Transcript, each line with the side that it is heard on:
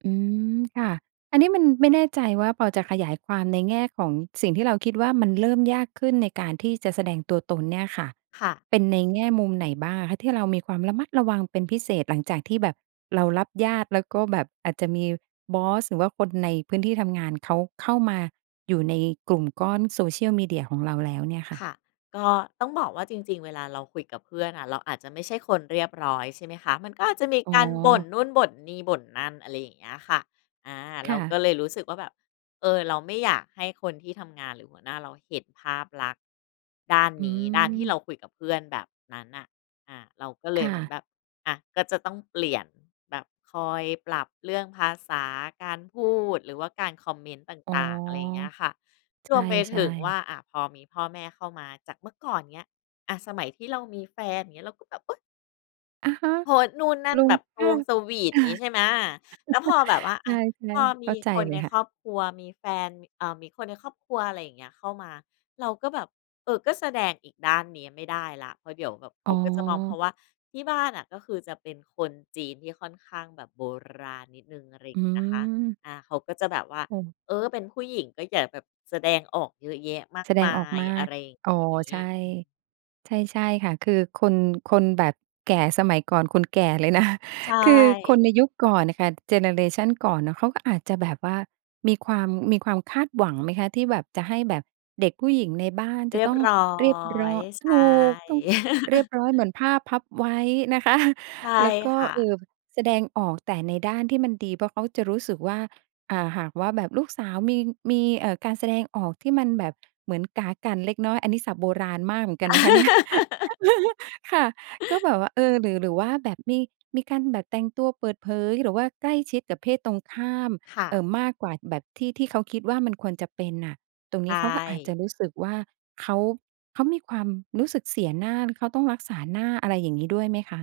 right: อืม ค่ะ อันนี้มัน ไม่แน่ใจว่าพอจะขยายความในแง่ของสิ่งที่เราคิดว่ามันเริ่มยากขึ้นในการที่จะแสดงตัวตนเนี่ยค่ะ
left: ค่ะ
right: เป็นในแง่มุมไหนบ้างอะคะที่เรามีความระมัดระวังเป็นพิเศษหลังจากที่แบบเรารับญาติ แล้วก็แบบอาจจะมีบอส หรือว่าคนในพื้นที่ทำงานเขาเข้ามาอยู่ในกลุ่มก้อน social media ของเราแล้วเนี่ยค่
left: ค
right: ะ?
left: ่ะ ก็ต้องบอกว่าจริง ๆ เวลาเราคุยกับเพื่อนน่ะ เราอาจจะไม่ใช่คนเรียบร้อย ใช่ไหมคะ มันก็อาจจะมี
right: อ๋
left: การบ่น
right: อ
left: นู่น บ่นนี่ บ่นนั่น อะไรอย่างเงี้ยค่ะ อา เ
right: ค
left: รา
right: ่
left: ก
right: ะ
left: ็เลยรู้สึกว่าแบบ เออ เราไม่อยากให้คนที่ทำงานหรือหัวหน้าเราเห็นภาพลักษณ์ด้าน
right: อื
left: นี้ ด้านที่เร
right: ม
left: าคุยกับเพื่อนแบบนั้นน่ะ อา เราก็เล
right: ค
left: ย
right: ่
left: เหมือน
right: ะ
left: แบบ อา ก็จะต้องเปลี่ยน แบบคอยปรับเรื่องภาษา การพูด หรือว่าการคอมเมนต์ต
right: อ๋อ
left: ่าง ๆ อะไรเงี้ยค่ะ
right: ใ
left: รวมไป
right: ช
left: ถ
right: ่
left: ึงว่
right: ๆ
left: า อ่า พอมีพ่อแม่เข้ามา จากเมื่อก่อนเนี้ย อา สมัยที่เรามีแฟน อย่างเงี้ย เราก็แบบ อุ๊ย!
right: อะฮะ
left: โพสต์นู่นนั่
right: ล
left: น
right: ุ
left: แ
right: ง
left: บบส
right: ค
left: ะว
right: ่ะ
left: งสวีต
right: อา
left: อย่างงี้ใช่ไหม แล้วพอแบบว่า
right: ใ
left: อ
right: ช
left: า
right: ่
left: พอ
right: ๆ เ
left: ม
right: ข้
left: ี
right: าใจ
left: คน
right: เล
left: ใ
right: ย
left: น
right: ค่
left: ค
right: ะ
left: รอบครัวมีแฟนมี ม เอ่อ มีคนในครอบครัว อะไรเงี้ย เข้ามา เราก็แบบ เอ่อ ก็แสดงอีกด้านนี้ไม่ได้แล้ว เพราะเดี๋ยวแบบเข
right: อ๋
left: า
right: อ
left: ก็จะมอง เพราะว่าที่บ้านน่ะก็คือจะเป็นคนจีนที่ค่อนข้างแบบโบราณนิดหนึ่ง อะไรอย่
right: อื
left: างงี้นะคะ
right: ม
left: อา เขาก็จะแบบว่า
right: โอ้
left: "เออ! เป็นผู้หญิงก็อย่าแบบแสดงออกเยอะแยะมา
right: แ
left: ก
right: สด
left: ม
right: ง
left: า
right: ออก
left: ย"
right: มา
left: อะ
right: ก
left: ไรอย่าง
right: อ๋อ
left: งี
right: ใ
left: ้
right: ช่
left: อืม
right: ใช่ ใช่ค่ะ คือคน คนแบบแก่สมัยก่อน คนแก่เลย นะ
left: ใช
right: คือคน
left: ่
right: ในยุคก่อนน่ะค่ะ เจเนอเรชันก่อนน่ะ เขาก็อาจจะแบบว่ามีความ มีความคาดหวังไหมคะที่แบบจะให้แบบเด็กผู้หญิงในบ้านจ
left: เ
right: ะ
left: รีย
right: ต
left: บ
right: ้อง
left: ร้อ
right: เรียบร้อ
left: ย ใช
right: ถู
left: ่
right: ก ต้องเรียบร้อยเหมือนผ้าพับไว้นะ คะ
left: ใช่
right: แล้วก็
left: ค่
right: เอ่
left: ะ
right: อ บ แสดงออกแต่ในด้านที่มันดี เพราะเขาจะรู้สึกว่า อ่า หากว่าแบบลูกสาวมี มี เอ่อ การแสดงออกที่มันแบบเหมือนก๋ากั่นเล็กน้อย อันนี้ศัพท์โบราณมากเหมือนกันนะคะ เนี่ย ค่ะ ก็แบบว่า เออ หรือ หรือว่าแบบมี มีการแบบแต่งตัวเปิดเผย หรือว่าใกล้ชิดกับเพศตรงข้าม
left: ค่
right: เ
left: ะ
right: อ่อ มากกว่าแบบที่ ที่เขาคิดว่ามันควรจะเป็นน่ะ ตรง
left: ใ
right: นี้เขาก็อาจจะ
left: ต้
right: รู้สึกว่าเขา เขามีความรู้สึกเสียหน้า หรือเขาต้องรักษาหน้า อะไรอย่างงี้ด้วยไหมคะ?